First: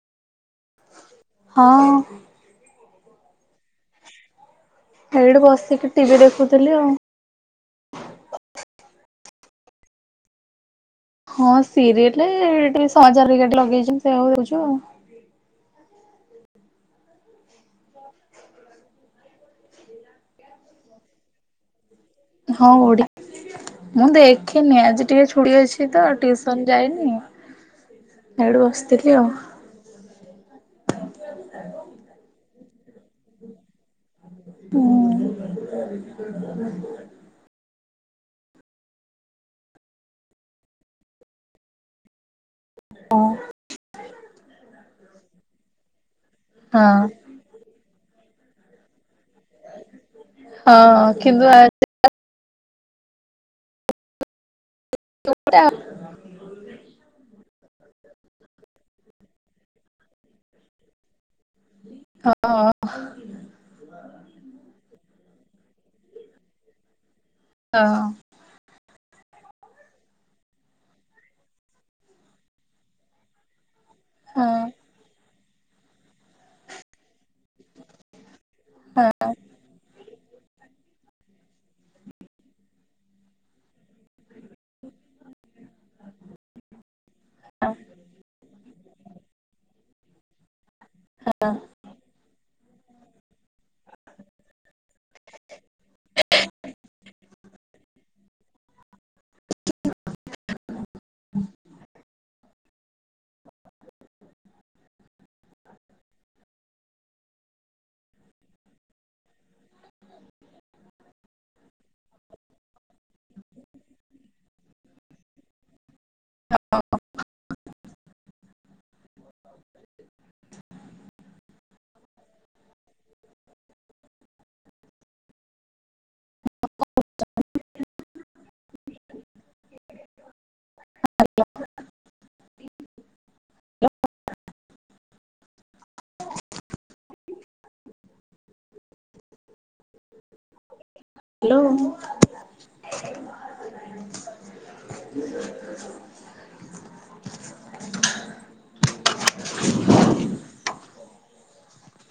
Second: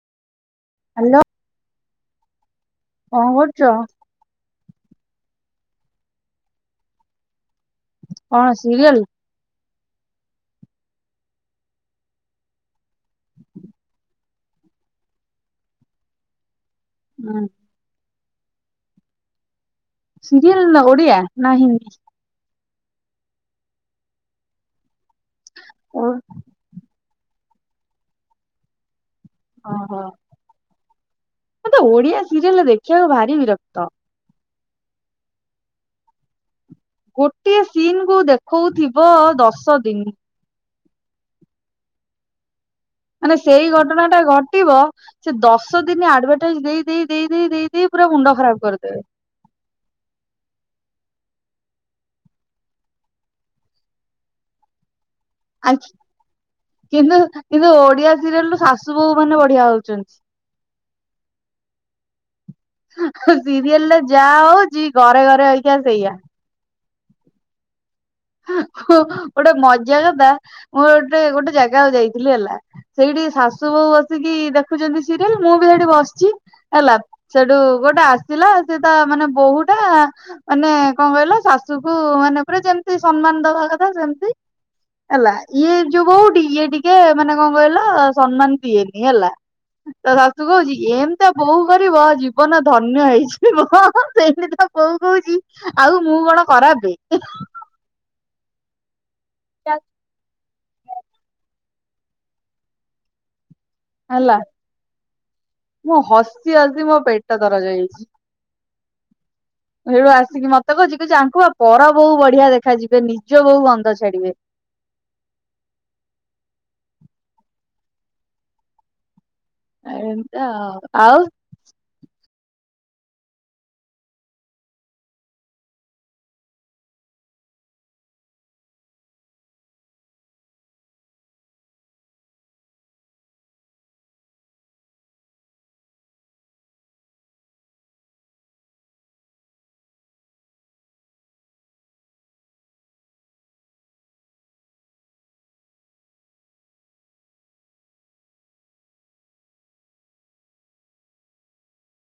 Hello ହଁ। କଣ କରୁଛ? ଏଇଠି ବସିକି ଟିଭିି ଦେଖୁଥିଲି ଆଉ। କଣ ସିରିଏଲ? ହଁ ସିରିଏଲ୍ ଟିକେ ସଜାର ଲଗେଇଛ ସେଇଆ ଟିକେ ଦେଖୁଛୁ। ହୁଁ। ସିରିୟଲ ନା ଓଡ଼ିଆ ନା ହିନ୍ଦୀ? ହଁ ଓଡ଼ିଆ ମୁଁ ଦେଖେନି ଆଜି ଟିକେ ଛୁଟି ଅଛି ତ ଟିଉସନ୍ ଯାଇନି ହେଇଠୁ ବସିଥିଲି। ଆଉ ଓହୋ ମତେ ଓଡିଆ ସିରିଏଲ୍ ଦେଖିବାକୁ ଭାରି ବିରକ୍ତ। ହଁ। ଗୋଟିଏ ସିନ୍ କୁ ଦେଖଉଥିବ ଦଶ ଦିନ। ମାନେ ହଁ। ସେଇ ଘଟଣା ଟା ଘଟିବ ସେ ଦଶ ଦିନ ଆଡଭାଟାଇଜ୍ ଦେଇ ଦେଇେ ଦେଇ ଦେଇ ଦେଇ ଦେଇ ପୁରା ମୁଣ୍ଡ ଖରାପ କରିଦେବେ। ହଁ କିନ୍ତୁ ଆଜି କାଲି ଓଲଟା ଆଉ। ଆଖି କିନ୍ତୁ କିନ୍ତୁ ଓଡିଆ ସିରିଏଲ୍ ରୁ ଶାଶୁ ବୋଉ ମାନେ ବଢିଆ ହଉଛନ୍ତି। ହଁ ହଁ ହା ହା ସିରିଏଲରେ ଯାହା ହୋଉଚି ଘରେ ଘରେ ହେରିକା ସେଇଆ। ହଁ। ହଁ ଗୋଟେ ମଜା କଥା ମୁଁ ଗୋଟେ ଗୋଟେ ଜାଗାକୁ ଯାଇଥିଲି ହେଲା ସେଇଠି ଶାଶୁ ଶୁ ବୋହୁ ବସିକି ହଁ ହଁ ଦେଖୁଛନ୍ତି ସିରିଏଲ ମୁଁ ବି ହେଠି ବସିଛି ହେଲା ସେଠୁ ଗୋଟେ ଥିଲା ସେ ତା ମାନେ ବୋହୁଟା ମାନେ କଣ କହିଲ ଶାଶୁ କୁ ମାନେ ପୂରା ଯେମତି ତି ସମ୍ମାନ ଦବା କଥା ସେମତି ହେଲା ଇଏ ଯୋଉ ବୋହୁଟି ଇଏ ଟିକେ ମାନେ କଣ କହିଲ ସମ୍ମାନ ଦିଏନି ହେଲା ତା ଶାଶୁ କହୁଛି ଏମିତିଆ ବୋହୁ କରିବ ଜୀବନ ଧନ୍ୟ ହେଇଯିବ। ସେମତି ତ ବୋହୁ କହୁଛି ଆଉ ମୁଁ କଣ ଖରାପେ? ଚା ହୁଁ ହେଲା ମୁଁ ହସି ହସି ମୋ ପେଟ ଦରଜ ହେଇଛି। ହଁ ସିଆଡୁ ଆସିକି ମତେ କହୁଛି ୟାଙ୍କୁ ବା ପର ବୋହୁ ବଢିଆ ଦେଖାଯିବେ ନିଜ ବୋହୁ ଗନ୍ଧ ଛାଡିବେ। ହଁ [unintelligible] ଏମିତିଆ ଆଉ। କଣ କରୁଚ? ଆଜ୍ଞା। ହ୍ୟାଲୋ। ହଁ। ଆ ହଁ